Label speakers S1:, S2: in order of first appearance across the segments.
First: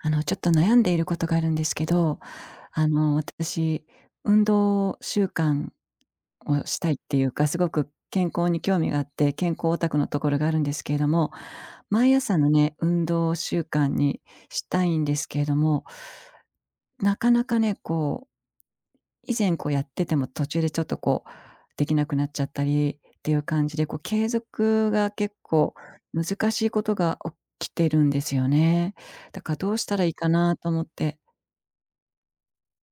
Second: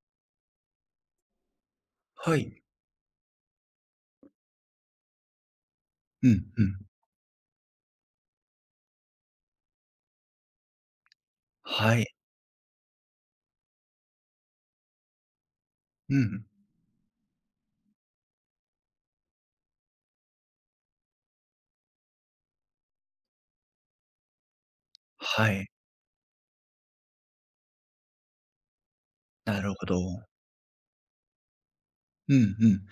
S1: ちょっと悩んでいることがあるんですけど、
S2: はい。
S1: 私、運動習慣
S2: うん、う
S1: をし
S2: ん。
S1: たいっていうか、すごく健康に興味があって、健康オタクのところがあるんですけれども、
S2: はい。
S1: 毎朝のね、運動習慣にしたいんですけれども、
S2: うん。
S1: なかなかね、こう、以前こうやってても途中でちょっとこう、できなくなっちゃったりっていう感じで、こう、継続が結
S2: はい。
S1: 構難しいことが起きてるんですよね。だから
S2: な
S1: ど
S2: る
S1: うし
S2: ほ
S1: た
S2: ど。
S1: らいいかなと思って。
S2: うん、うん。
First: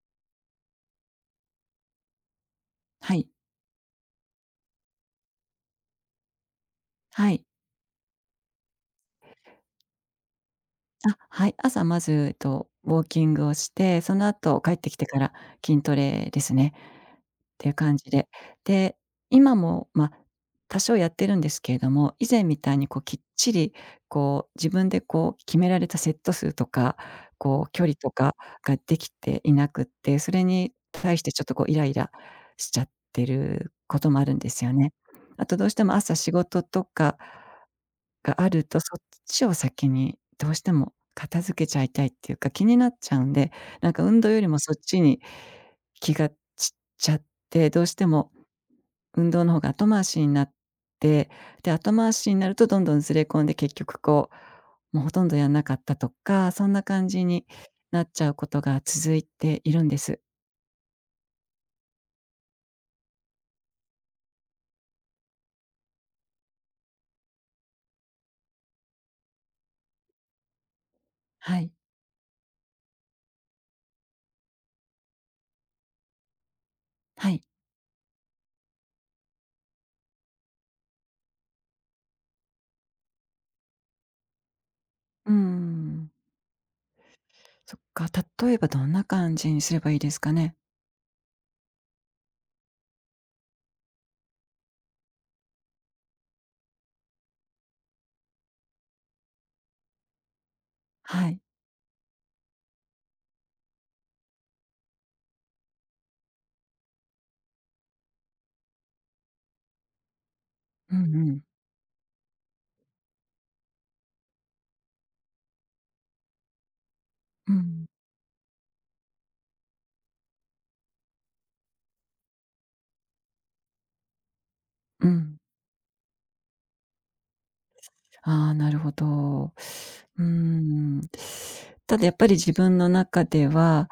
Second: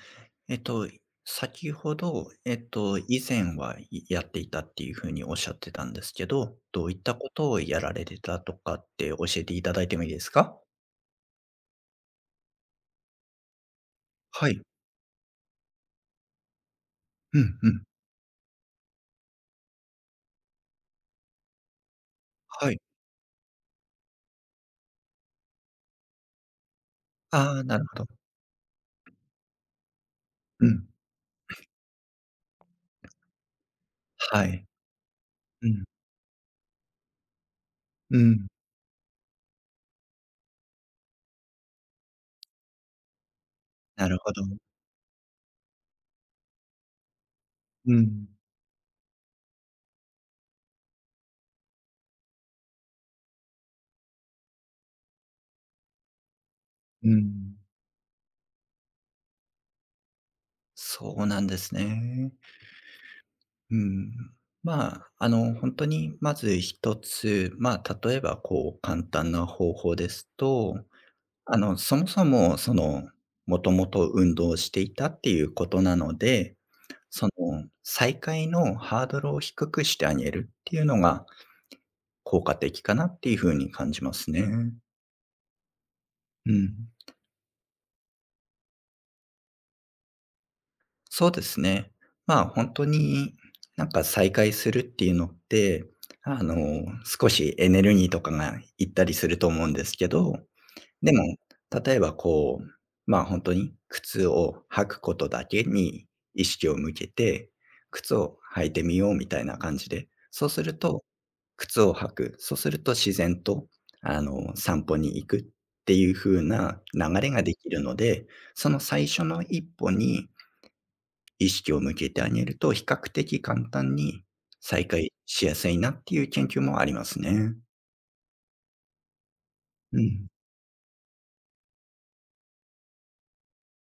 S2: えっと、先ほど、
S1: は
S2: 以
S1: い。
S2: 前はいやっていたっていうふうにおっしゃってたんですけど、どういったこ
S1: はい。
S2: とをやられてたとかって教えていただいてもいいですか？
S1: あ、はい。朝まず、ウォーキングをして、その
S2: は
S1: 後
S2: い。
S1: 帰ってきてから筋トレですね、っ
S2: うん、
S1: て
S2: う
S1: いう
S2: ん。
S1: 感じで。で、今も、まあ、多少やってるんですけれども、以前み
S2: は
S1: たい
S2: い。
S1: にこうきっちり、こう自分でこう決められたセット数とか、
S2: あ
S1: こ
S2: あ、
S1: う
S2: な
S1: 距
S2: る
S1: 離
S2: ほ
S1: と
S2: ど。
S1: かができていなくって、それ
S2: う
S1: に
S2: ん。
S1: 対してちょっとこうイライラしちゃってることもあるん
S2: は
S1: です
S2: い。
S1: よね。あとど
S2: う
S1: うして
S2: ん。
S1: も朝仕事とか
S2: う
S1: があ
S2: ん。
S1: ると、そっちを先にどうしても片付けちゃいたいっていうか、気になっちゃうんで、なんか
S2: なる
S1: 運動
S2: ほ
S1: よ
S2: ど。
S1: りもそっちに気が散っちゃって、どう
S2: う
S1: して
S2: ん。
S1: も運動の方が後回しになって、で、後回しになるとどんどんずれ込んで、結局こう、もうほとんどやんなかったとか、そんな感
S2: う
S1: じに
S2: ん。
S1: なっちゃうことが続いているんです。
S2: そうなんですね。うん。本当にまず一つ、例えば、簡単な方法ですと、
S1: はい。
S2: そもそも、もともと運動をしていたっていうことなので、そ
S1: は
S2: の、
S1: い。
S2: 再開のハードルを低くしてあげるっていうのが効果的かなっていうふうに感じますね。
S1: うーん。
S2: うん。
S1: そっか、例えばどんな感じにすればいいですかね？
S2: そうですね。本当に、再開するっていうのって、あの、少しエネルギーとかがいったりすると思うんですけど、で
S1: は
S2: も、
S1: い。
S2: 例えば本当に靴を履くことだけに意識を向けて、靴を履いてみようみたいな感じで、そうする
S1: う
S2: と
S1: んうん。
S2: 靴を履く、そうすると自然と、散歩に行くっていう風な流れが
S1: う
S2: できる
S1: ん。
S2: ので、その最初の一歩に意識を向けてあげると、比較的簡単に再
S1: う
S2: 開
S1: ん。
S2: しやすいなっていう研究もありますね。
S1: ああ、なるほど。
S2: う
S1: うー
S2: ん。
S1: ん。ただやっぱり自分の中では、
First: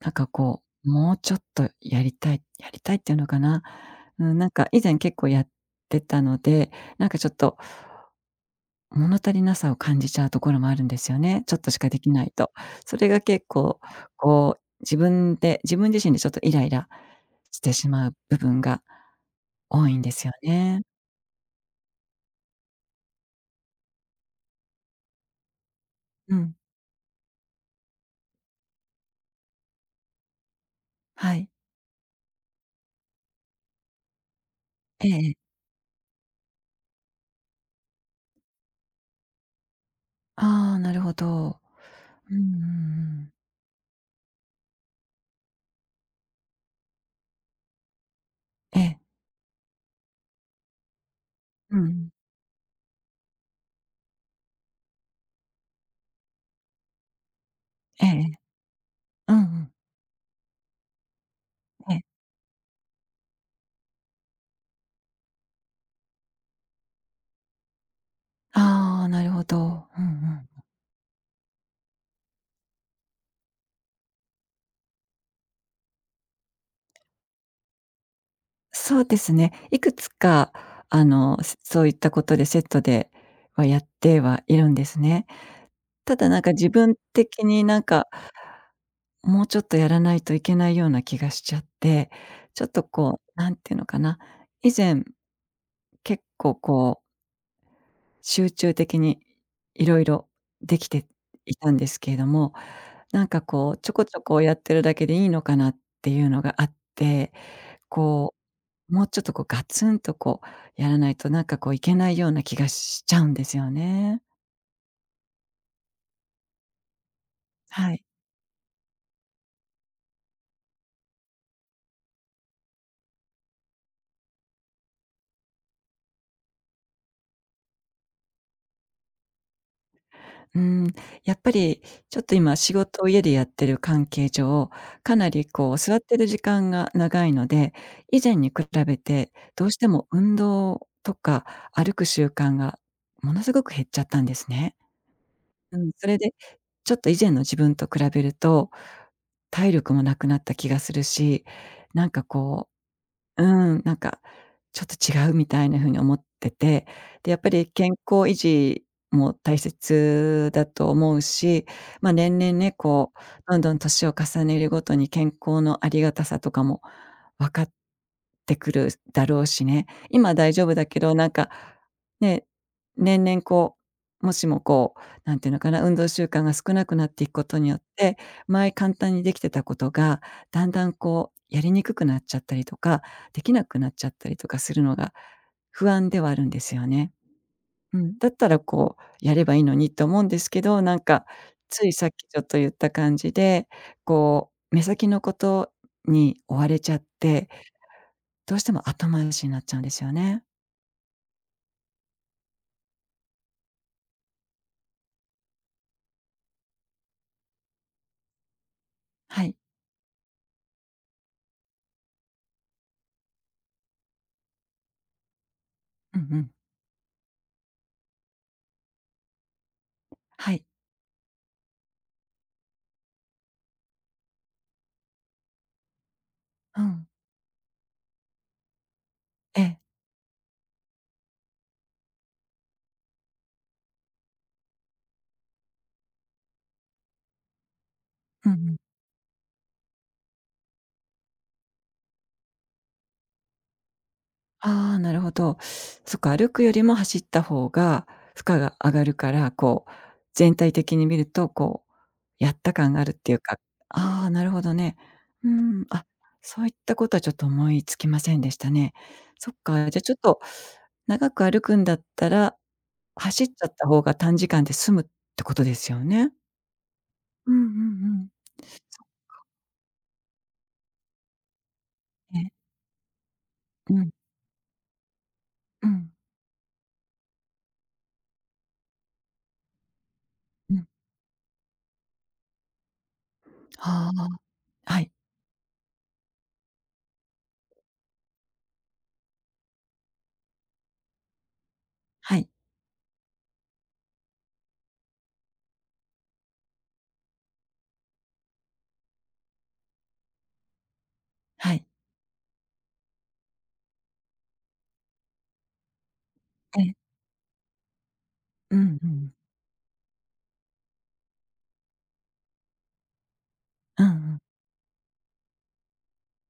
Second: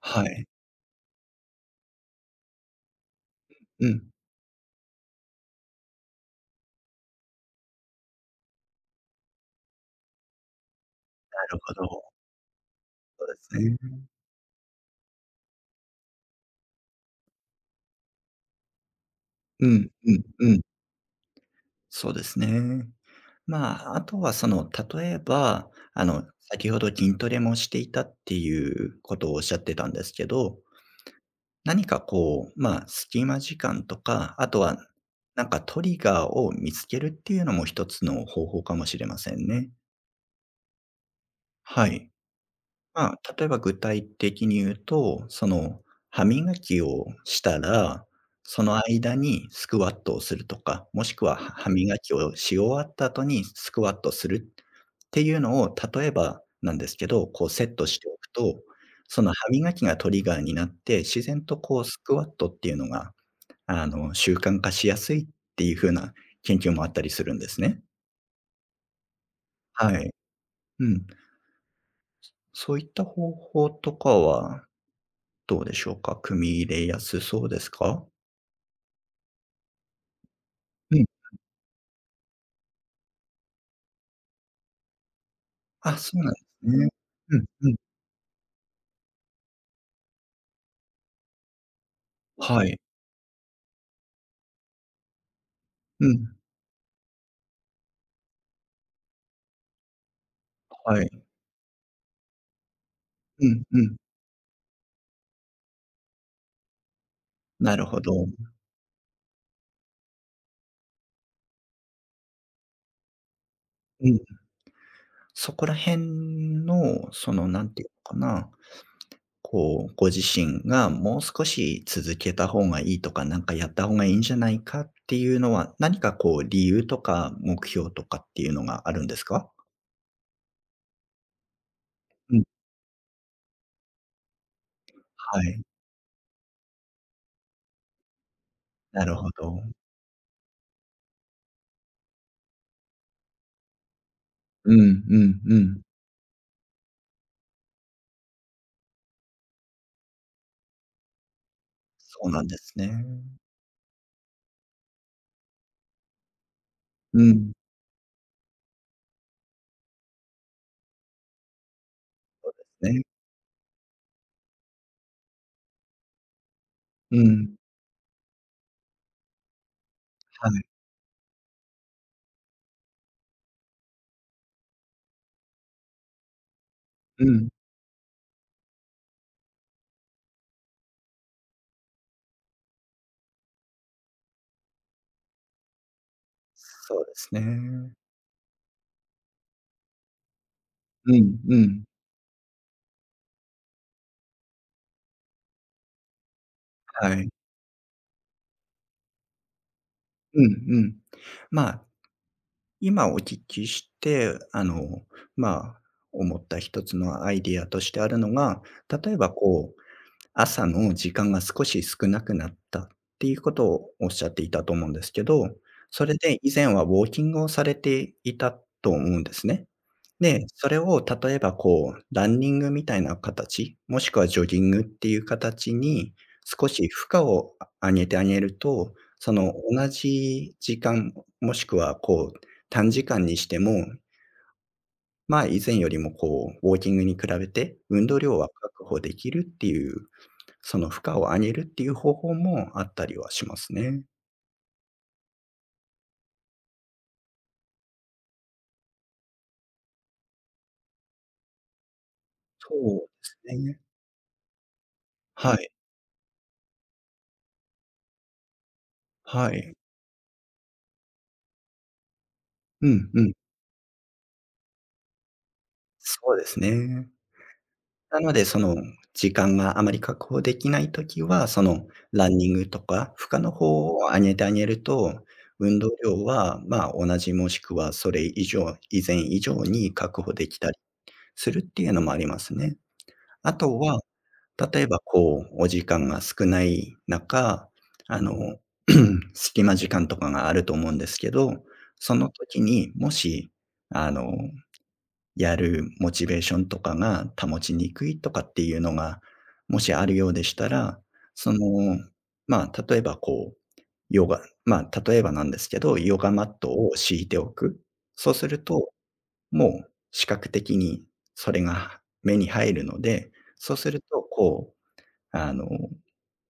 S1: なん
S2: は
S1: か
S2: い。
S1: こう、もうちょっとやりたいやりたいっていうのかな。
S2: うん。な
S1: うん、なんか以前結構やってたので、なんかちょっと物足りなさを感じちゃうところもあるんですよね。ちょっ
S2: る
S1: と
S2: ほ
S1: しかでき
S2: ど。
S1: ないと。それが
S2: そうで
S1: 結
S2: す
S1: 構、
S2: ね。
S1: こう、自分で自分自身でちょっとイライラしてしまう部分が
S2: う
S1: 多
S2: ん、
S1: いんで
S2: うん、
S1: すよ
S2: うん。
S1: ね。
S2: そうですね。あとは例えば、
S1: うん、
S2: 先ほど筋トレもしていたっていうことをおっしゃってたんですけど、
S1: はい。
S2: 何か隙間時間とか、あとは
S1: えええ。
S2: トリガーを見つけるっていうのも一つの方法かもしれませんね。
S1: ああ、なるほど。
S2: はい。
S1: うんうんうん。
S2: 例えば具体的に言うと、歯磨きをしたら、その
S1: ええ。
S2: 間にスクワットをするとか、もしくは歯
S1: う
S2: 磨
S1: ん
S2: きをし終わった後にスクワットするっていうのを、例えばなんですけど、セットし
S1: え
S2: ておく
S1: え
S2: と、その
S1: うんう
S2: 歯磨
S1: ん。
S2: きがトリガーになって、自然と
S1: え
S2: ス
S1: え。
S2: クワットっていうのが、習慣化しやすいっていう風な研究もあったりするんですね。
S1: ああ、なるほど。
S2: は
S1: うんう
S2: い。
S1: ん。
S2: うん。そういった方法とかはどうでしょうか？組み入れやすそうですか？
S1: そうですね。いくつか、
S2: うん。
S1: そういったことでセットではやってはいるんですね。
S2: あ、そ
S1: た
S2: う
S1: だ
S2: なん
S1: な
S2: で
S1: んか
S2: す
S1: 自
S2: ね。
S1: 分
S2: う
S1: 的
S2: ん
S1: に
S2: うん。
S1: なんか、もうちょっとやらないといけないような気がしちゃって、ちょ
S2: は
S1: っ
S2: い。
S1: とこう、なんていうのかな、以前
S2: う
S1: 結
S2: ん。
S1: 構こう集中的にいろいろでき
S2: は
S1: て
S2: い。
S1: いたんですけれども、なんか
S2: うん
S1: こう
S2: う
S1: ちょ
S2: ん。
S1: こちょこやってるだけでいいのかなっていうのがあって、
S2: なるほど。
S1: こう、もうちょっとこうガツンとこうやらないとなんかこういけないような気がしちゃうんですよ
S2: う
S1: ね。
S2: ん。そこら辺の、何ていう
S1: はい。
S2: のかな、ご自身がもう少し続けた方がいいとか、なんかやった方がいいんじゃないかっていうのは、何か理由とか目標とかっていうのがあるんですか？
S1: うーん、やっぱりちょっと
S2: うん。
S1: 今仕事を家でやってる関係上、かな
S2: は
S1: り
S2: い。
S1: こう座ってる時間が長いので、以前に比べ
S2: なるほ
S1: て
S2: ど。
S1: どうしても運動とか歩く習慣がものすごく減っちゃったんですね。
S2: うんうんう
S1: う
S2: ん。
S1: ん、それでちょっと以前の自分と比べると、体力もなくなった気がするし、なん
S2: そ
S1: か
S2: うなんで
S1: こ
S2: すね。
S1: ううん、なんか、ちょっと違うみたいな風に思ってて、
S2: う
S1: で、やっぱ
S2: ん。
S1: り健康維持も大切だと思うし、まあ、年
S2: そ
S1: 々
S2: う
S1: ね、
S2: ですね。
S1: こう、どんどん年を重ねるごとに健康のありがたさとかも
S2: う
S1: 分
S2: ん、
S1: かってくるだろうしね。今
S2: は
S1: 大丈
S2: い、
S1: 夫だけど、なんか、ね、年々こう、もしもこう、なんていうのかな、運動習慣が少なくなって
S2: う
S1: いくこ
S2: ん。
S1: とによって、前簡単にできてたことが、だんだんこう、やりにくくなっちゃったりとかできなくなっちゃったりとかするのが不安ではあるんですよ
S2: そう
S1: ね。
S2: ですね。う
S1: うん、だったらこうやればいいのにと思うんですけど、なんか
S2: んう
S1: つ
S2: ん。
S1: いさっきちょっと言った感じで、こう目先のことに追われちゃっ
S2: はい。
S1: て、どうしても後回しになっちゃうんですよね。
S2: うんうん。まあ、今お聞きして、まあ、思った一つのアイディアとしてあるのが、例えば
S1: はい。
S2: 朝の時間が少し少なくなったっていうことをおっしゃっていたと思うんですけど、それ
S1: うんう
S2: で
S1: ん。
S2: 以前はウォーキングをされていたと思うんですね。で、
S1: はい。
S2: それを例えばランニングみたいな形、もしくはジョギングっていう形に少
S1: う
S2: し
S1: ん。
S2: 負荷を上げてあげると、その
S1: ええ。
S2: 同じ時間、もしくは短時間にしても、以前よりもウォーキングに比べて運動量
S1: う
S2: は
S1: んうん。
S2: 確保できるっていう、その負荷を上げるっていう方法もあったりはしますね。
S1: ああ、なるほど。そっか、歩くよりも走った方が負荷が上がるから、こう、全体的に見ると、こう、やった感があ
S2: そうで
S1: るっていう
S2: す
S1: か。
S2: ね。
S1: ああ、なるほどね。う
S2: はい、
S1: ん、あ、そういったことはちょっと思いつきませんでしたね。
S2: は
S1: そっ
S2: い。
S1: か、じゃ、ちょっと、長く歩くんだったら、
S2: うんうん。
S1: 走っちゃった方が短時間で済むってことですよね。
S2: そうですね。
S1: うんうんう
S2: な
S1: ん。
S2: ので、
S1: そ
S2: 時間があまり確保できないときは、ラン
S1: う
S2: ニ
S1: ね。
S2: ングとか、負荷の方を
S1: うん、
S2: 上げてあげると、運
S1: う
S2: 動
S1: ん、
S2: 量は、同じもしくはそれ以上以前以上に確保できた
S1: う
S2: り
S1: ん。
S2: するっていうのもありますね。あとは、
S1: は
S2: 例え
S1: あ、は
S2: ば
S1: い、
S2: お時間が少ない中、あの、隙間時間とかがあると思うんですけど、その
S1: はい、
S2: 時にもし、あのやるモチベーションとかが保ちにくいとかっていうのが、もしあるようでしたら、その、
S1: はい。
S2: 例えば例えばなんですけど、ヨガマット
S1: ええ、
S2: を敷いておく。そうする
S1: う
S2: と、
S1: んうん。
S2: もう視覚的にそれが目に入るので、そうする
S1: うんう
S2: と
S1: ん。
S2: あの、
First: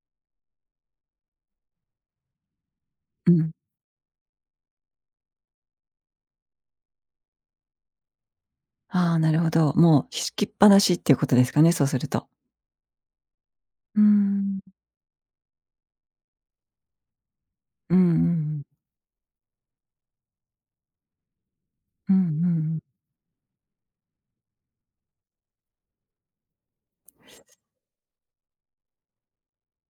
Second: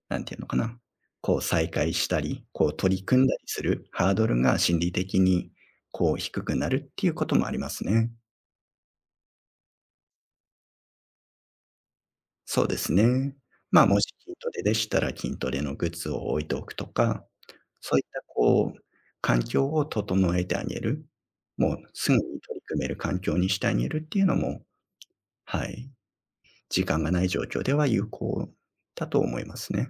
S2: なんていうのかな、再開したり、取り組ん
S1: う
S2: だり
S1: ん。
S2: するハードルが心理的に低くなるっていうこともありますね。
S1: ああ、なるほど。もう敷きっぱなしっていうことですかね、そうすると。
S2: そうですね。
S1: う
S2: も
S1: ー
S2: し筋ト
S1: ん。
S2: レでしたら、筋トレのグッズを置いておくとか、
S1: う
S2: そ
S1: ん
S2: う
S1: う
S2: いっ
S1: んう
S2: た
S1: ん。
S2: 環境を整えてあげる。もうす
S1: うん
S2: ぐ
S1: う
S2: に
S1: んう
S2: 取り
S1: ん。
S2: 組める環境にしてあげるっていうのも、はい、時間がない状況では有効だと思いますね。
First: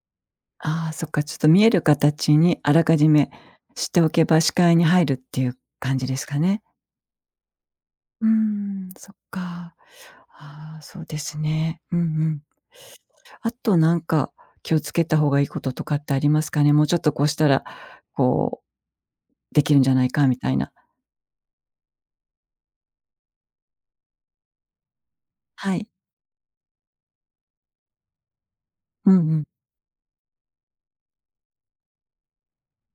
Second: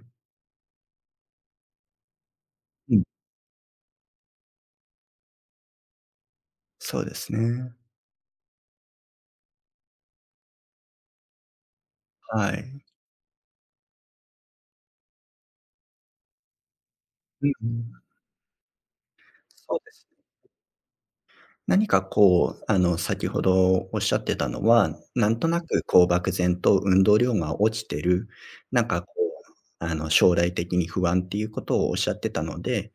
S1: ああ、そっか、ちょっと見える形にあら
S2: う
S1: か
S2: ん、
S1: じめしておけば視界に入るっていう感じですかね。
S2: そうですね。
S1: うーん。そっか。ああ、そうですね。うんうん。
S2: はい。
S1: あとなんか気をつけた方がいいこととかってありますかね？もうちょっとこうし
S2: う
S1: た
S2: ん
S1: ら、
S2: うん。
S1: こうでき
S2: そう
S1: るんじ
S2: で
S1: ゃな
S2: す
S1: いかみたいな。
S2: 何か先ほどおっしゃってたのは、なんとな
S1: は
S2: く
S1: い。
S2: こう漠然と運動量が落ちてる、なんかこ
S1: うんうん。
S2: う、将来的に不安っていうことをおっしゃってたので、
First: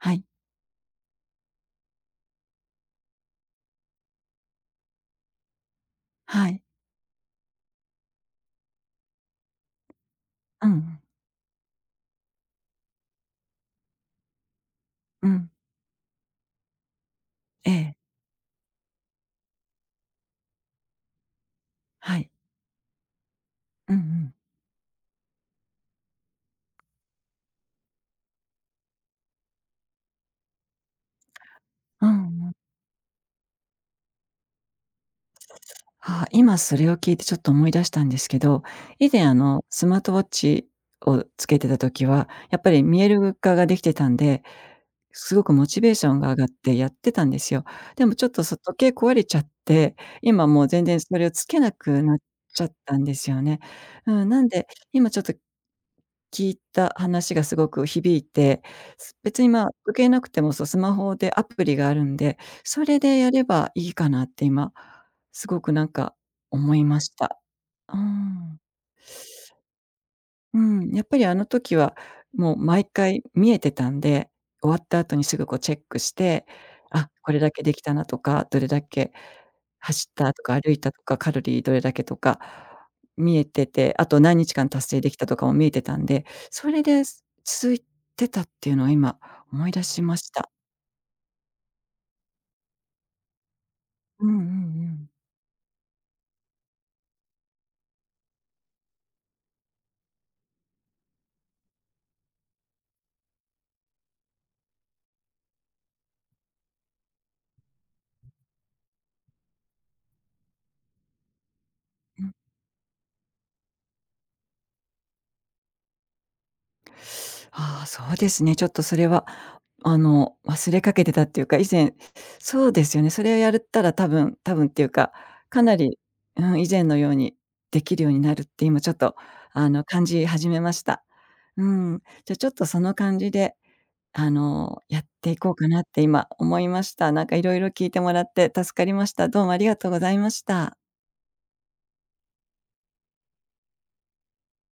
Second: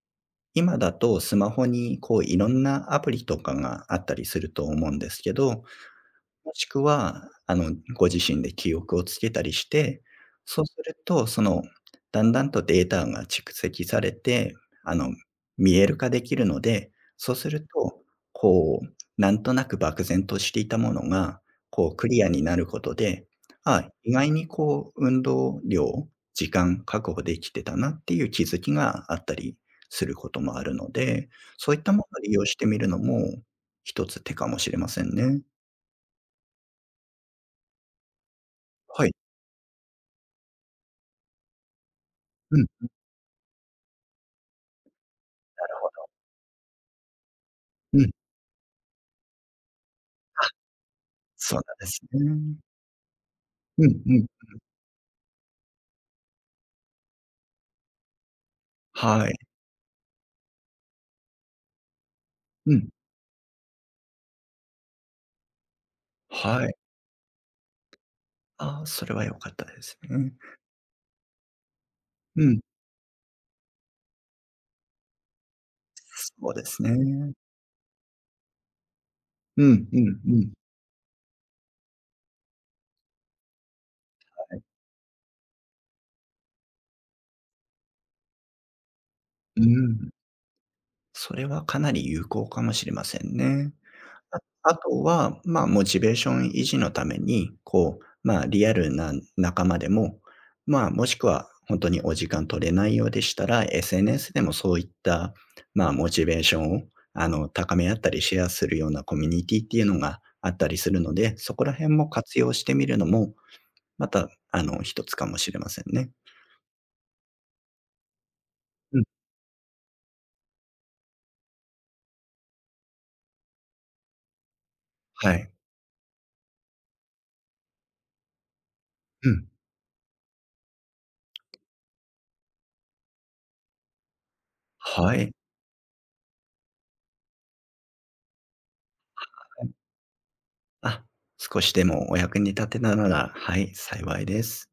S1: はい。
S2: 今だとスマホにこういろんなアプリとかがあったりすると思うんですけど、
S1: は
S2: も
S1: い。
S2: しくは、ご自身で記憶をつけたりして、そ
S1: う
S2: う
S1: んう
S2: する
S1: ん。
S2: と、だんだんとデータが蓄積されて、あの、
S1: うん。
S2: 見える化できるので、そうする
S1: ええ。
S2: と、こう、なんとなく漠然としていたものが、ク
S1: は
S2: リア
S1: い。
S2: になることで、ああ、
S1: うんう
S2: 意外
S1: ん。
S2: に運動量、時間確保できてたなっていう気づきがあったりすることもあるので、そういったもの
S1: うん
S2: を利用
S1: うん。
S2: してみるのも、一つ手かもしれませんね。
S1: あ、今それを聞いてちょっと思い出したんですけど、
S2: は
S1: 以
S2: い。
S1: 前スマートウォッチをつけてた時は、や
S2: う
S1: っ
S2: ん。
S1: ぱり見える化ができてたんで、すごくモチベーションが上がってやってたんですよ。
S2: う
S1: で
S2: ん、
S1: もちょっと、時計壊れちゃって、今もう全然それをつ
S2: そ
S1: け
S2: う
S1: な
S2: なんです
S1: くなっ
S2: ね。
S1: ちゃったんですよね。
S2: うんう
S1: う
S2: ん。
S1: ん、なんで、今ちょっと、聞いた話がすごく響いて、す
S2: はい。
S1: 別に、まあ、時計なくても、そう、スマホでアプリがあるんで、
S2: う
S1: そ
S2: ん、
S1: れでやればいいかなって今、すごくなんか
S2: は
S1: 思
S2: い。
S1: いました。うん。
S2: ああ、それは良かったですね。
S1: うん、やっぱりあの時は、
S2: う
S1: もう
S2: ん、
S1: 毎回見えてたんで、終わった後にすぐこうチェックして、
S2: そうです
S1: あ、こ
S2: ね。
S1: れだけできたなとか、どれだけ
S2: うんう
S1: 走っ
S2: ん
S1: た
S2: う
S1: と
S2: ん。
S1: か歩いたとか、カロリーどれだけとか、見えてて、あと何日間達成できたとかも見えてたんで、それで続いてたっていうのを今
S2: う
S1: 思い出し
S2: ん。
S1: ました。
S2: それはかなり有効かもしれませんね。
S1: うん
S2: あ
S1: うんう
S2: あと
S1: ん。
S2: は、モチベーション維持のために、リアルな仲間でも、もしくは本当にお時間取れないようでしたら、SNS でもそういった、モチベーションを、高め合ったりシェアするようなコミュニティっていうのがあったりするので、そこら辺も活用してみるのも、また、一つかもしれませんね。
S1: ああ、そうですね、ちょっとそ
S2: うん、
S1: れは忘れかけてたっていうか、以前そうですよね、それをやるったら多分多分っていうか、
S2: はい。
S1: かなり、うん、以前のようにできるようになるって今ちょっと、
S2: うん。
S1: 感じ始めました。うん。じゃ、ちょっとその感じで、やって
S2: は
S1: いこうかなって今思いました。なんか色々聞いてもらって助かりました。どうもありがとう
S2: い。
S1: ございました。
S2: あ、少しでもお役に立てたなら、はい、幸いです。